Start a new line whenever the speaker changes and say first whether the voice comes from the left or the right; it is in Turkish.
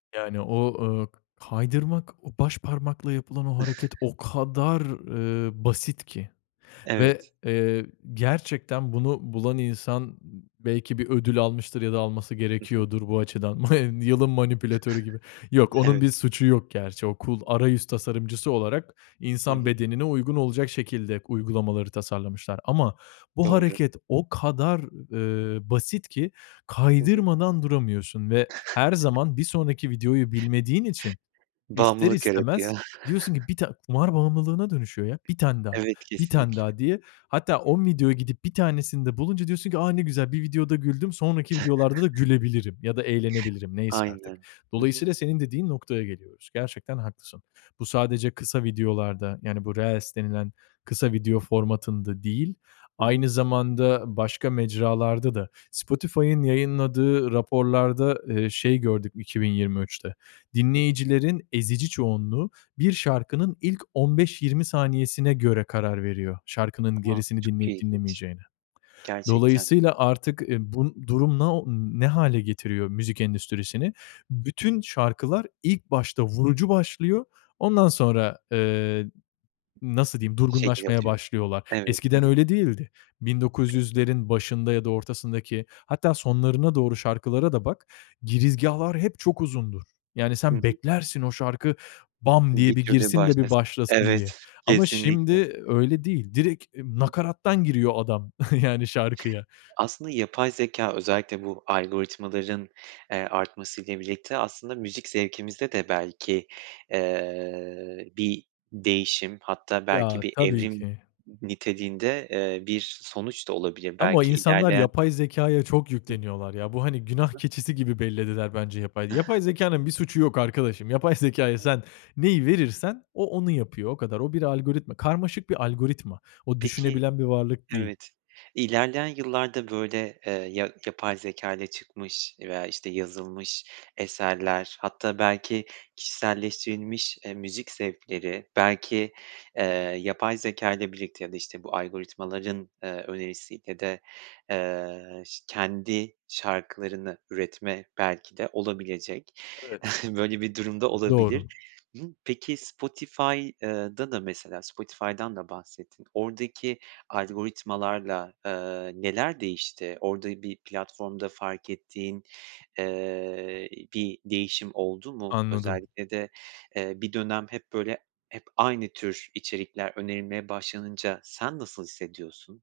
left: Yani o, ııı, k kaydırmak, o başparmakla yapılan o hareket o kadar ııı, basit ki ve,
right: Evet.
left: eee, gerçekten bunu bulan insan n belki bir ödül almıştır ya da alması
right: Hı hı.
left: gerekiyordur bu açıdan. Ma Yılın manipülatörü gibi. Yok, onun
right: Evet.
left: bir suçu yok gerçi. O cool arayüz tasarımcısı olarak
right: Hı
left: insan
right: hı.
left: bedenine uygun olacak şekilde uygulamaları tasarlamışlar. Ama bu
right: Doğru.
left: hareket o kadar eee, basit ki
right: Hı hı.
left: kaydırmadan duramıyorsun ve her zaman bir sonraki videoyu bilmediğin için ister
right: Bağımlılık yaratıyor.
left: istemez diyorsun ki "1 tane" kumar bağımlılığına dönüşüyor ya, 1 tane daha,
right: Evet,
left: 1 tane
right: kesinlikle.
left: daha diye. Hatta 10 videoya gidip 1 tanesinde bulunca diyorsun ki, "A, ne güzel bir videoda güldüm sonraki videolarda da gülebilirim ya da eğlenebilirim." neyse artık.
right: Aynen. Hı hı.
left: Dolayısıyla senin dediğin noktaya geliyoruz. Gerçekten haklısın. Bu sadece kısa videolarda yani bu reels denilen kısa video formatında değil,
right: Hı hı.
left: aynı zamanda başka mecralarda da Spotify'ın yayınladığı raporlarda, eee, şey gördük 2023'te:
right: Hı hı.
left: Dinleyicilerin ezici çoğunluğu bir şarkının ilk 15-20 saniyesine göre karar veriyor şarkının
right: A!
left: gerisini
right: Çok
left: dinleyip
right: ilginç.
left: dinlemeyeceğine.
right: Gerçekten.
left: Dolayısıyla artık, ııı, bu durum no ne hâle getiriyor müzik endüstrisini? Bütün şarkılar ilk başta vurucu başlıyor, ondan sonra, eee, nasıl diyeyim
right: Şekil
left: durgunlaşmaya
right: alıyor.
left: başlıyorlar.
right: Evet. Hı
left: Eskiden
right: hı.
left: öyle değildi. Bin dokuz
right: Peki.
left: yüzlerin başında ya da ortasındaki hatta sonlarına doğru şarkılara da bak. Girizgâhlar hep çok uzundur. Yani
right: Hı
left: sen
right: hı.
left: beklersin o şarkı "bam"
right: Bir
left: diye bir
right: türde
left: girsin de bir
right: başlasın.
left: başlasın
right: Evet,
left: diye. Ama
right: kesinlikle.
left: şimdi öyle değil. Direkt, iii,
right: Hı.
left: nakarattan giriyor adam yani şarkıya.
right: Aslında yapay zekâ özellikle bu algoritmaların, eee, artmasıyla birlikte aslında müzik zevkimizde de belki, eee, bir değişim hatta belki
left: Ya
right: bir
left: tabii
right: evrim
left: ki.
right: n niteliğinde, eee, bir sonuç da olabilir
left: Ama
right: belki
left: insanlar
right: ilerleyen
left: yapay zekâya çok yükleniyorlar ya. Bu hani günah
right: Hı hı. Hı hı.
left: keçisi gibi bellediler bence yapay yapay zekânın bir suçu yok arkadaşım. Yapay zekâya sen neyi verirsen o onu yapıyor o kadar. O bir algoritma. Karmaşık bir algoritma. O
right: Peki
left: düşünebilen bir varlık değil.
right: Evet, ilerleyen yıllarda böyle, eee, ya yapay zekâyla çıkmış veya, işte, yazılmış eserler hatta belki kişiselleştirilmiş, eee, müzik zevkleri belki, eee, yapay zekâyla birlikte ya da, işte, bu algoritmaların, eee, önerisiyle de, eee, şı kendi şarkılarını üretme belki de olabilecek.
left: Evet.
right: Böyle bir durum da olabilir.
left: Doğru.
right: Hı hı. Peki Spotify ııı, da da mesela Spotify'dan da bahsettin oradaki algoritmalarla, aaa, neler değişti? Orada bir platformda fark ettiğin, eee, ııı, bir değişim oldu mu?
left: Anladım.
right: Özellikle de, eee, bir dönem hep böyle hep aynı tür içerikler önerilmeye başlanınca sen nasıl hissediyorsun?